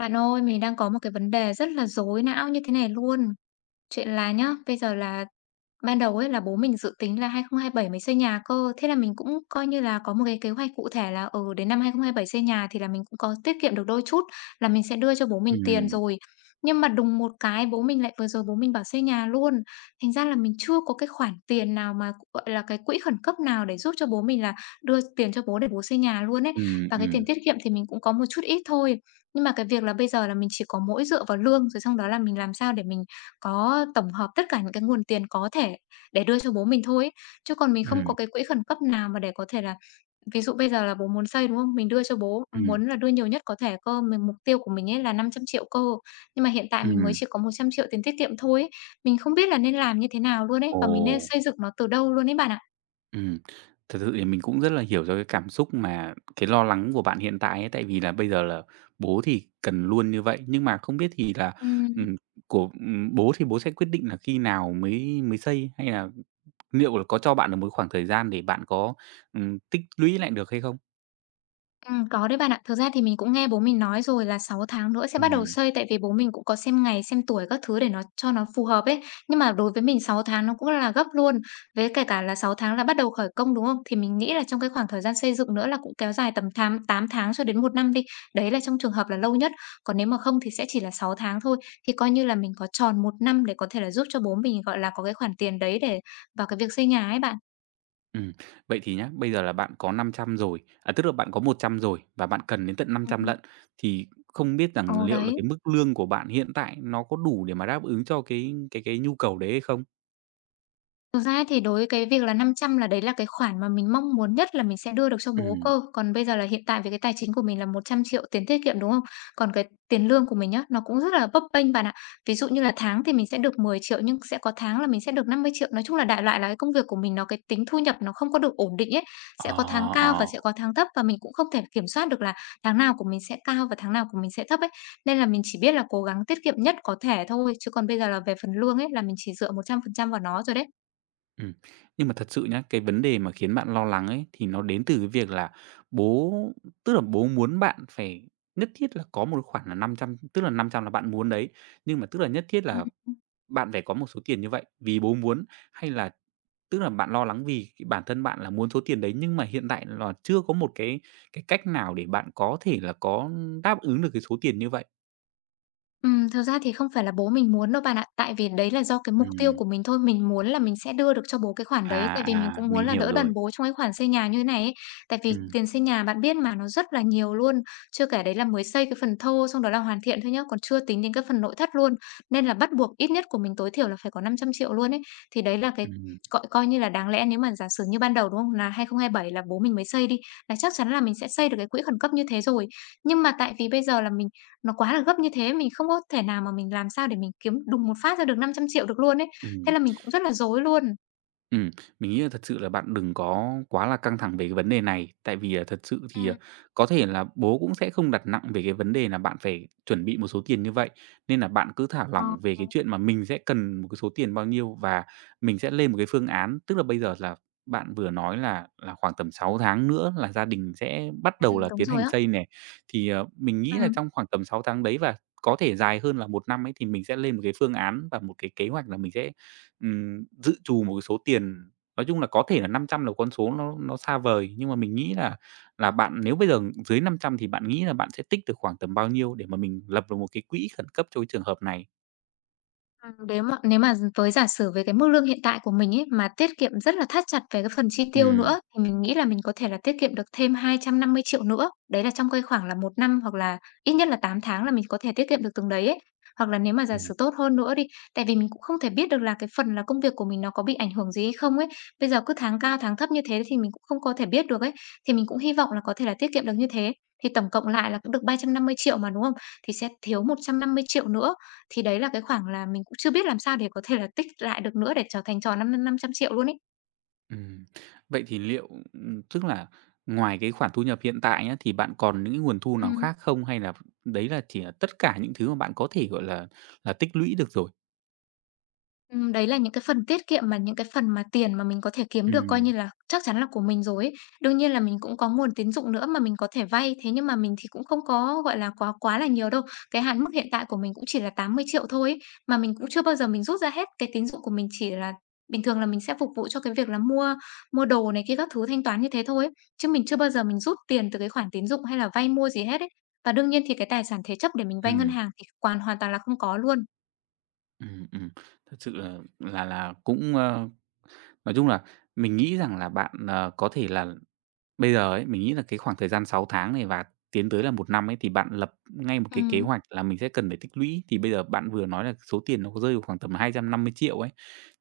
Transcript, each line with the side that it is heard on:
left: Bạn ơi, mình đang có một cái vấn đề rất là rối não như thế này luôn. Chuyện là nhá, bây giờ là ban đầu ấy là bố mình dự tính là 2027 mới xây nhà cơ. Thế là mình cũng coi như là có một cái kế hoạch cụ thể là, đến năm 2027 xây nhà thì là mình cũng có tiết kiệm được đôi chút là mình sẽ đưa cho bố mình tiền
right: Ừm,
left: rồi. Nhưng mà đùng một cái bố mình lại vừa rồi bố mình bảo xây nhà luôn. Thành ra là mình chưa có cái khoản tiền nào mà, gọi là, cái quỹ khẩn cấp nào để giúp cho bố mình là đưa tiền cho bố để bố xây nhà luôn ấy.
right: ừm,
left: Và cái tiền
right: ừm,
left: tiết kiệm thì mình cũng có một chút ít thôi. Nhưng mà cái việc là bây giờ là mình chỉ có mỗi dựa vào lương, rồi xong đó là mình làm sao để mình có tổng hợp tất cả những cái nguồn tiền có thể để đưa cho bố mình thôi ấy. Chứ còn mình không có
right: ừm,
left: cái quỹ khẩn cấp nào mà để có thể là ví dụ bây giờ là bố muốn xây, đúng không? Mình đưa cho bố,
right: ừm,
left: muốn là đưa nhiều nhất có thể cơ, mình mục tiêu của mình ấy là 500 triệu cơ. Nhưng mà hiện tại mình mới
right: ừm.
left: chỉ có 100 triệu tiền tiết kiệm thôi ấy. Mình không biết là nên làm như thế nào luôn ấy, và mình nên
right: Ồ,
left: xây dựng nó từ đâu luôn ấy bạn ạ.
right: ừm. Thật sự thì mình cũng rất là hiểu cho cái cảm xúc mà cái lo lắng của bạn hiện tại ấy, tại vì là bây giờ là bố thì cần luôn như vậy, nhưng mà không biết thì là,
left: Ừm.
right: ừm, của bố thì bố sẽ quyết định là khi nào mới mới xây, hay là liệu là có cho bạn được một khoảng thời gian để bạn có, tích lũy lại được hay không?
left: Có đấy bạn ạ. Thực ra thì mình cũng nghe bố mình nói rồi là 6 tháng nữa sẽ bắt đầu
right: Ừm.
left: xây, tại vì bố mình cũng có xem ngày, xem tuổi các thứ để nó cho nó phù hợp ấy. Nhưng mà đối với mình 6 tháng nó cũng là gấp luôn, với kể cả là 6 tháng là bắt đầu khởi công, đúng không? Thì mình nghĩ là trong cái khoảng thời gian xây dựng nữa là cũng kéo dài tầm tám tám tháng cho đến một năm đi. Đấy là trong trường hợp là lâu nhất, còn nếu mà không thì sẽ chỉ là 6 tháng thôi. Thì coi như là mình có tròn một năm để có thể là giúp cho bố mình, gọi là, có cái khoản tiền đấy để vào cái việc xây nhà ấy bạn.
right: Ừm, Vậy thì nhá, bây giờ là bạn có 500 rồi, à, tức là bạn có 100 rồi và bạn cần đến tận 500
left: Ừm.
right: lận, thì không biết rằng
left: Ồ,
right: liệu là
left: đấy.
right: cái mức lương của bạn hiện tại nó có đủ để mà đáp ứng cho cái nhu cầu đấy hay không?
left: Thực ra thì đối với cái việc là 500 là đấy là cái khoản mà mình mong muốn nhất là mình sẽ đưa được cho bố
right: Ừm,
left: cơ. Còn bây giờ là hiện tại về cái tài chính của mình là 100 triệu tiền tiết kiệm, đúng không? Còn cái tiền lương của mình nhá, nó cũng rất là bấp bênh bạn ạ. Ví dụ như là tháng thì mình sẽ được 10 triệu nhưng sẽ có tháng là mình sẽ được 50 triệu. Nói chung là đại loại là cái công việc của mình nó cái tính thu nhập nó không có được ổn định ấy, sẽ
right: ờ,
left: có tháng cao và
right: ờ,
left: sẽ có tháng thấp và mình cũng không thể kiểm soát được là tháng nào của mình sẽ cao và tháng nào của mình sẽ thấp ấy. Nên là mình chỉ biết là cố gắng tiết kiệm nhất có thể thôi, chứ còn bây giờ là về phần lương ấy là mình chỉ dựa 100% vào nó rồi đấy.
right: ừm. Nhưng mà thật sự nhá, cái vấn đề mà khiến bạn lo lắng ấy, thì nó đến từ cái việc là bố tức là bố muốn bạn phải nhất thiết là có một khoản là năm trăm, tức là 500 là bạn muốn đấy, nhưng mà tức là nhất thiết
left: Ừm,
right: là bạn phải có một số tiền như vậy vì bố muốn, hay là tức là bạn lo lắng vì cái bản thân bạn là muốn số tiền đấy, nhưng mà hiện tại là chưa có một cái cách nào để bạn có thể là có đáp ứng được cái số tiền như vậy?
left: thực ra thì không phải là bố mình muốn đâu bạn ạ. Tại vì đấy là do cái mục tiêu
right: Ừm,
left: của mình thôi, mình muốn là mình sẽ đưa được cho bố cái khoản đấy,
right: à,
left: tại vì mình
right: à,
left: cũng muốn
right: mình
left: là
right: hiểu
left: đỡ đần
right: rồi.
left: bố trong cái khoản xây nhà như thế này ấy. Tại vì
right: Ừm,
left: tiền xây nhà bạn biết mà, nó rất là nhiều luôn, chưa kể đấy là mới xây cái phần thô xong đó là hoàn thiện thôi nhá, còn chưa tính đến cái phần nội thất luôn. Nên là bắt buộc ít nhất của mình tối thiểu là phải có 500 triệu luôn ấy. Thì đấy là cái
right: ừm,
left: coi coi như là đáng lẽ nếu mà giả sử như ban đầu, đúng không? Là 2027 là bố mình mới xây đi, là chắc chắn là mình sẽ xây được cái quỹ khẩn cấp như thế rồi. Nhưng mà tại vì bây giờ là mình, nó quá là gấp như thế, mình không có thể nào mà mình làm sao để mình kiếm đùng một phát ra được 500 triệu được luôn ấy. Thế
right: ừm.
left: là mình cũng rất là rối luôn.
right: Ừm, mình nghĩ là thật sự là bạn đừng có quá là căng thẳng về cái vấn đề này, tại vì, là thật sự thì, à,
left: Ừm.
right: có thể là bố cũng sẽ không đặt nặng về cái vấn đề là bạn phải chuẩn bị một số tiền như vậy, nên là bạn cứ thả
left: Ờ.
right: lỏng về cái chuyện mà mình sẽ cần một cái số tiền bao nhiêu, và mình sẽ lên một cái phương án. Tức là bây giờ là bạn vừa nói là khoảng tầm 6 tháng nữa là gia đình sẽ bắt đầu là
left: Đúng
right: tiến
left: rồi
right: hành
left: á.
right: xây này, thì, mình nghĩ là
left: Ừm.
right: trong khoảng tầm 6 tháng đấy và có thể dài hơn là một năm ấy, thì mình sẽ lên một cái phương án và một cái kế hoạch là mình sẽ dự trù một cái số tiền. Nói chung là có thể là 500 là con số nó xa vời, nhưng mà mình nghĩ là bạn nếu bây giờ dưới 500 thì bạn nghĩ là bạn sẽ tích được khoảng tầm bao nhiêu để mà mình lập được một cái quỹ khẩn cấp cho cái trường hợp này?
left: Nếu mà với giả sử với cái mức lương hiện tại của mình ấy, mà tiết kiệm rất là thắt chặt về cái phần chi tiêu
right: Ừm,
left: nữa, thì mình nghĩ là mình có thể là tiết kiệm được thêm 250 triệu nữa. Đấy là trong cái khoảng là một năm hoặc là ít nhất là 8 tháng là mình có thể tiết kiệm được từng đấy ấy. Hoặc là nếu mà giả
right: ừm.
left: sử tốt hơn nữa đi, tại vì mình cũng không thể biết được là cái phần là công việc của mình nó có bị ảnh hưởng gì hay không ấy. Bây giờ cứ tháng cao tháng thấp như thế thì mình cũng không có thể biết được ấy, thì mình cũng hy vọng là có thể là tiết kiệm được như thế. Thì tổng cộng lại là cũng được 350 triệu mà, đúng không? Thì sẽ thiếu 150 triệu nữa. Thì đấy là cái khoảng là mình cũng chưa biết làm sao để có thể là tích lại được nữa để trở thành tròn năm năm trăm triệu luôn ấy.
right: Ừm, Vậy thì liệu, tức là ngoài cái khoản thu nhập hiện tại nhá, thì bạn còn những cái nguồn thu nào
left: Ừm.
right: khác không? Hay là đấy là chỉ là tất cả những thứ mà bạn có thể, gọi là tích lũy được rồi?
left: Đấy là những cái phần tiết kiệm mà những cái phần mà tiền mà mình có thể kiếm được coi như
right: Ừm,
left: là chắc chắn là của mình rồi ấy. Đương nhiên là mình cũng có nguồn tín dụng nữa mà mình có thể vay, thế nhưng mà mình thì cũng không có, gọi là, quá quá là nhiều đâu. Cái hạn mức hiện tại của mình cũng chỉ là 80 triệu thôi ấy, mà mình cũng chưa bao giờ mình rút ra hết. Cái tín dụng của mình chỉ là bình thường là mình sẽ phục vụ cho cái việc là mua mua đồ này kia các thứ, thanh toán như thế thôi ấy, chứ mình chưa bao giờ mình rút tiền từ cái khoản tín dụng hay là vay mua gì hết ấy. Và đương nhiên thì cái tài sản thế chấp để mình vay ngân
right: ừm,
left: hàng thì hoàn hoàn toàn là không có luôn.
right: ừm, ừm. Thật sự là cũng, nói chung là mình nghĩ rằng là bạn, có thể là bây giờ ấy, mình nghĩ là cái khoảng thời gian 6 tháng này và tiến tới là một năm ấy, thì bạn lập ngay một cái kế
left: Ừm.
right: hoạch là mình sẽ cần phải tích lũy. Thì bây giờ bạn vừa nói là số tiền nó có rơi vào khoảng tầm 250 triệu ấy,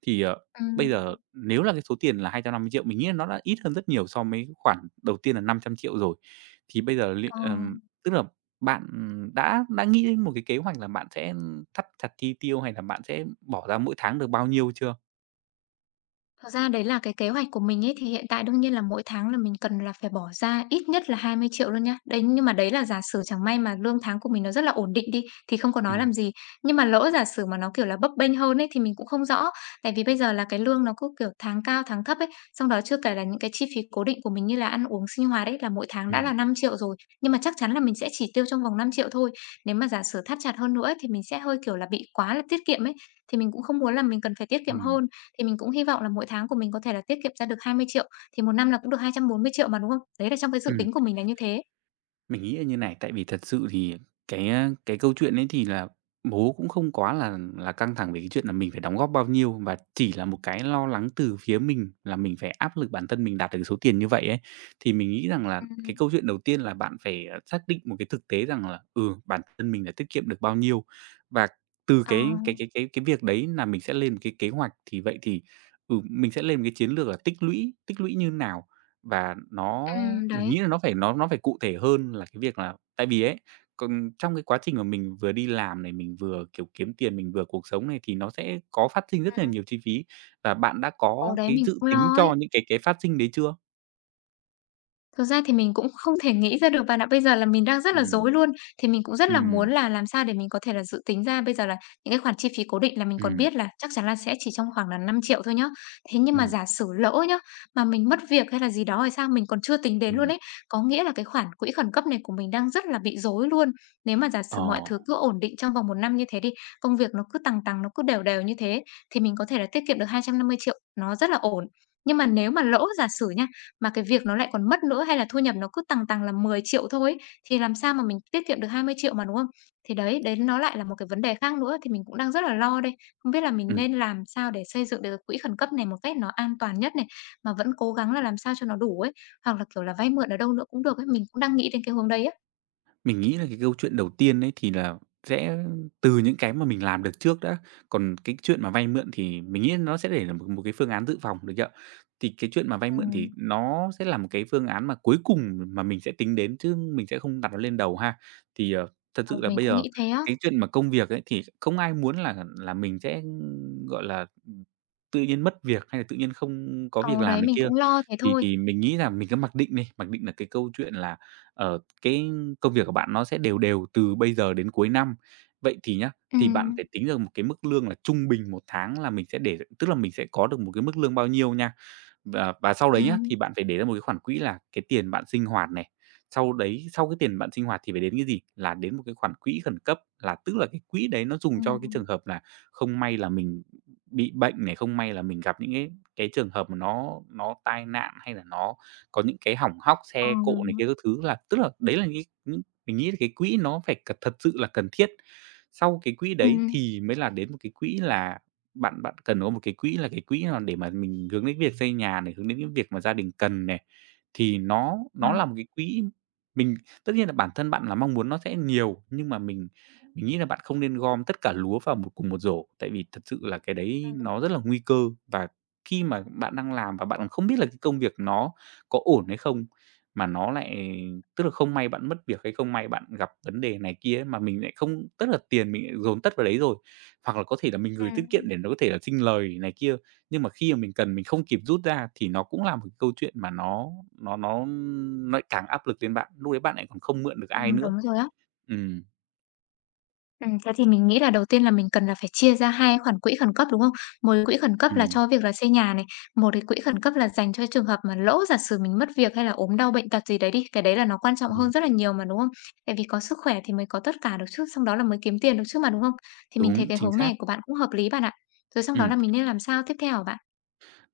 right: thì, bây
left: Ừm.
right: giờ nếu là cái số tiền là 250 triệu mình nghĩ là nó đã ít hơn rất nhiều so với cái khoản đầu tiên là 500 triệu rồi. Thì bây giờ liệu
left: Ờ,
right: tức là bạn, đã nghĩ đến một cái kế hoạch là bạn sẽ thắt chặt chi tiêu hay là bạn sẽ bỏ ra mỗi tháng được bao nhiêu chưa?
left: thật ra đấy là cái kế hoạch của mình ấy, thì hiện tại đương nhiên là mỗi tháng là mình cần là phải bỏ ra ít nhất là 20 triệu luôn nhá. Đấy, nhưng mà đấy là giả sử chẳng may mà lương tháng của mình nó rất là ổn định đi, thì không có nói
right: Ừm,
left: làm gì. Nhưng mà lỡ giả sử mà nó, kiểu là, bấp bênh hơn ấy, thì mình cũng không rõ. Tại vì bây giờ là cái lương nó cứ, kiểu, tháng cao tháng thấp ấy, xong đó chưa kể là những cái chi phí cố định của mình như là ăn uống sinh hoạt ấy, là mỗi tháng đã
right: ừm,
left: là 5 triệu rồi. Nhưng mà chắc chắn là mình sẽ chỉ tiêu trong vòng 5 triệu thôi. Nếu mà giả sử thắt chặt hơn nữa ấy, thì mình sẽ hơi, kiểu là, bị quá là tiết kiệm ấy, thì mình cũng không muốn là mình cần phải tiết kiệm
right: ừm,
left: hơn. Thì mình cũng hy vọng là mỗi tháng của mình có thể là tiết kiệm ra được 20 triệu thì một năm là cũng được 240 triệu mà, đúng không? Đấy là trong cái dự
right: ừm.
left: tính của mình là như thế.
right: Mình nghĩ là như này, tại vì thật sự thì cái câu chuyện ấy thì là bố cũng không quá là căng thẳng về cái chuyện là mình phải đóng góp bao nhiêu, và chỉ là một cái lo lắng từ phía mình là mình phải áp lực bản thân mình đạt được số tiền như vậy ấy. Thì mình nghĩ rằng là cái
left: Ừm.
right: câu chuyện đầu tiên là bạn phải, xác định một cái thực tế rằng là, ừ, bản thân mình đã tiết kiệm được bao nhiêu, và từ
left: Ờ,
right: cái việc đấy là mình sẽ lên một cái kế hoạch. Thì vậy thì, mình sẽ lên một cái chiến lược là tích lũy như nào, và nó mình nghĩ
left: đấy.
right: là nó phải cụ thể hơn là cái việc là tại vì ấy, còn trong cái quá trình mà mình vừa đi làm này, mình vừa, kiểu, kiếm tiền, mình vừa cuộc sống này thì nó sẽ có phát sinh rất là
left: Ừm.
right: nhiều chi phí. Và bạn đã
left: Hồi
right: có
left: đấy
right: cái
left: mình
right: dự
left: cũng
right: tính
left: lo ấy.
right: cho những cái phát sinh đấy chưa?
left: Thực ra thì mình cũng không thể nghĩ ra được bạn ạ. Bây giờ là mình đang rất là
right: Ừm,
left: rối luôn. Thì mình cũng rất là
right: ừm,
left: muốn là làm sao để mình có thể là dự tính ra bây giờ là những cái khoản chi phí cố định là mình còn
right: ừm,
left: biết là chắc chắn là sẽ chỉ trong khoảng là 5 triệu thôi nhá. Thế nhưng mà
right: ừm,
left: giả sử lỡ nhá, mà mình mất việc hay là gì đó thì sao, mình còn chưa tính đến luôn
right: ừm,
left: ấy. Có nghĩa là cái khoản quỹ khẩn cấp này của mình đang rất là bị rối luôn. Nếu mà giả
right: ờ,
left: sử mọi thứ cứ ổn định trong vòng một năm như thế đi, công việc nó cứ tăng tăng nó cứ đều đều như thế thì mình có thể là tiết kiệm được 250 triệu nó rất là ổn. Nhưng mà nếu mà lỡ giả sử nha, mà cái việc nó lại còn mất nữa, hay là thu nhập nó cứ tằng tằng là 10 triệu thôi ấy, thì làm sao mà mình tiết kiệm được 20 triệu mà, đúng không? Thì đấy, đấy nó lại là một cái vấn đề khác nữa, thì mình cũng đang rất là lo đây. Không biết là mình
right: ừm.
left: nên làm sao để xây dựng được cái quỹ khẩn cấp này một cách nó an toàn nhất này, mà vẫn cố gắng là làm sao cho nó đủ ấy, hoặc là, kiểu là, vay mượn ở đâu nữa cũng được ấy, mình cũng đang nghĩ đến cái hướng đấy á.
right: Mình nghĩ là cái câu chuyện đầu tiên ấy thì là sẽ từ những cái mà mình làm được trước đã, còn cái chuyện mà vay mượn thì mình nghĩ nó sẽ để là một một cái phương án dự phòng, được chưa? Thì cái chuyện mà vay mượn
left: Ừm.
right: thì nó sẽ là một cái phương án mà cuối cùng mà mình sẽ tính đến, chứ mình sẽ không đặt nó lên đầu ha. Thì, thật
left: Ờ,
right: sự là
left: mình
right: bây
left: cũng
right: giờ
left: nghĩ thế á.
right: cái chuyện mà công việc ấy thì không ai muốn là mình sẽ, gọi là, tự nhiên mất việc hay là tự nhiên không có việc
left: Ờ, đấy,
right: làm này
left: mình
right: kia.
left: cũng lo thế
right: Thì
left: thôi.
right: thì mình nghĩ là mình cứ mặc định đi, mặc định là cái câu chuyện là, ở cái công việc của bạn nó sẽ đều đều từ bây giờ đến cuối năm. Vậy thì nhá, thì bạn
left: Ừm,
right: phải tính được một cái mức lương là trung bình một tháng là mình sẽ để tức là mình sẽ có được một cái mức lương bao nhiêu nha. Và sau đấy nhá,
left: ừm.
right: thì bạn phải để ra một cái khoản quỹ là cái tiền bạn sinh hoạt này, sau đấy sau cái tiền bạn sinh hoạt thì phải đến cái gì? Là đến một cái khoản quỹ khẩn cấp, là tức là cái quỹ đấy nó dùng cho cái
left: Ừm.
right: trường hợp là không may là mình bị bệnh này, không may là mình gặp những cái trường hợp mà nó tai nạn hay là nó có những cái hỏng hóc,
left: Ờ.
right: xe cộ này kia các thứ, là tức là đấy là những mình nghĩ là cái quỹ nó phải thật sự là cần thiết. Sau cái quỹ đấy
left: Ừm.
right: thì mới là đến một cái quỹ là bạn bạn cần có một cái quỹ là để mà mình hướng đến việc xây nhà này, hướng đến những việc mà gia đình cần này, thì nó
left: Ờ,
right: nó là một cái quỹ mình tất nhiên là bản thân bạn là mong muốn nó sẽ nhiều, nhưng mà mình nghĩ là bạn không nên gom tất cả lúa vào một cùng một rổ, tại vì thật sự là cái đấy
left: Ừm,
right: nó rất là nguy cơ, và khi mà bạn đang làm và bạn còn không biết là cái công việc nó có ổn hay không, mà nó lại tức là không may bạn mất việc hay không may bạn gặp vấn đề này kia ấy, mà mình lại không tức là tiền mình lại dồn tất vào đấy rồi, hoặc là có thể là mình gửi tiết kiệm
left: ừm.
right: để nó có thể là sinh lời này kia, nhưng mà khi mà mình cần mình không kịp rút ra thì nó cũng là một cái câu chuyện mà nó lại càng áp lực lên bạn, lúc đấy bạn lại còn không mượn được ai nữa.
left: Đúng rồi á.
right: Ừm,
left: Thế thì mình nghĩ là đầu tiên là mình cần là phải chia ra hai khoản quỹ khẩn cấp, đúng không? Một quỹ khẩn cấp là cho việc là xây nhà này, một cái quỹ khẩn cấp là dành cho trường hợp mà lỡ giả sử mình mất việc hay là ốm đau bệnh tật gì đấy đi, cái đấy là nó quan trọng
right: ừm.
left: hơn rất là nhiều mà, đúng không? Tại vì có sức khỏe thì mới có tất cả được chứ, xong đó là mới kiếm tiền được chứ mà, đúng không? Thì mình thấy
right: Đúng,
left: cái
right: chính
left: hướng
right: xác.
left: này của bạn cũng hợp lý bạn ạ. Rồi xong đó
right: Ừ,
left: là mình nên làm sao tiếp theo hả bạn?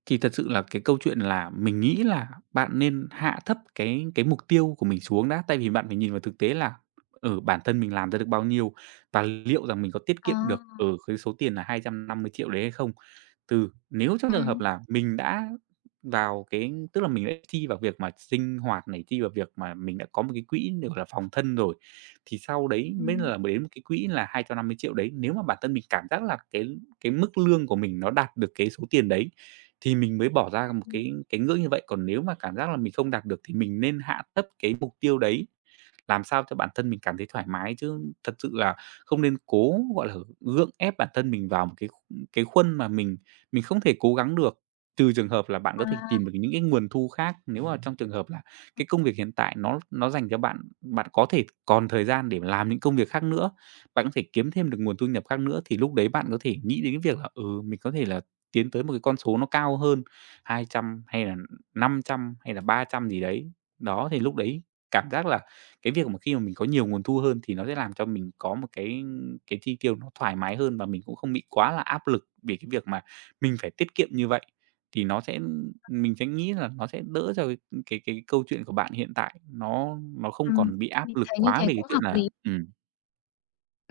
right: thì thật sự là cái câu chuyện là mình nghĩ là bạn nên hạ thấp cái mục tiêu của mình xuống đã, tại vì bạn phải nhìn vào thực tế là, ở bản thân mình làm ra được bao nhiêu và liệu rằng mình có tiết
left: Ờ,
right: kiệm được, ở cái số tiền là hai trăm năm mươi triệu đấy hay không? Từ nếu trong trường hợp
left: ừm.
right: là mình đã vào cái tức là mình đã chi vào việc mà sinh hoạt này, chi vào việc mà mình đã có một cái quỹ để, gọi là, phòng thân rồi, thì sau đấy mới
left: Ừm,
right: là đến một cái quỹ là hai trăm năm mươi triệu đấy. Nếu mà bản thân mình cảm giác là cái mức lương của mình nó đạt được cái số tiền đấy, thì mình mới bỏ ra một
left: ừm.
right: cái ngưỡng như vậy. Còn nếu mà cảm giác là mình không đạt được thì mình nên hạ thấp cái mục tiêu đấy làm sao cho bản thân mình cảm thấy thoải mái, chứ thật sự là không nên cố, gọi là, gượng ép bản thân mình vào một cái khuôn mà mình không thể cố gắng được, trừ trường hợp là bạn có thể tìm được
left: À,
right: những cái nguồn thu khác. Nếu mà trong trường hợp là cái công việc hiện tại nó dành cho bạn, bạn có thể còn thời gian để mà làm những công việc khác nữa, bạn có thể kiếm thêm được nguồn thu nhập khác nữa, thì lúc đấy bạn có thể nghĩ đến cái việc là, ừ, mình có thể là tiến tới một cái con số nó cao hơn, 200 hay là 500 hay là 300 gì đấy. Đó, thì lúc đấy cảm giác là cái việc mà khi mà mình có nhiều nguồn thu hơn thì nó sẽ làm cho mình có một cái chi tiêu nó thoải mái hơn, và mình cũng không bị quá là áp lực vì cái việc mà mình phải tiết kiệm như vậy. Thì nó sẽ mình sẽ nghĩ là nó sẽ đỡ cho cái câu chuyện của bạn hiện tại, nó không
left: ừm,
right: còn bị
left: mình
right: áp lực
left: thấy như
right: quá
left: thế
right: về cái
left: cũng
right: chuyện
left: hợp
right: là
left: lý.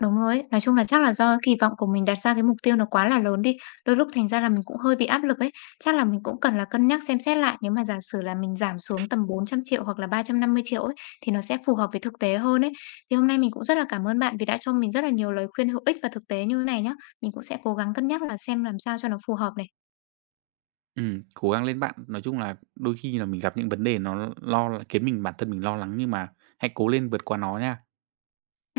left: Đúng rồi ấy. Nói chung là chắc là do kỳ vọng của mình đặt ra cái mục tiêu nó quá là lớn đi, đôi lúc thành ra là mình cũng hơi bị áp lực ấy. Chắc là mình cũng cần là cân nhắc xem xét lại, nếu mà giả sử là mình giảm xuống tầm 400 triệu hoặc là 350 triệu ấy, thì nó sẽ phù hợp với thực tế hơn ấy. Thì hôm nay mình cũng rất là cảm ơn bạn vì đã cho mình rất là nhiều lời khuyên hữu ích và thực tế như thế này nhá. Mình cũng sẽ cố gắng cân nhắc là xem làm sao cho nó phù hợp này.
right: cố gắng lên bạn. Nói chung là đôi khi là mình gặp những vấn đề nó lo là khiến mình bản thân mình lo lắng nhưng mà hãy cố lên vượt qua nó nha.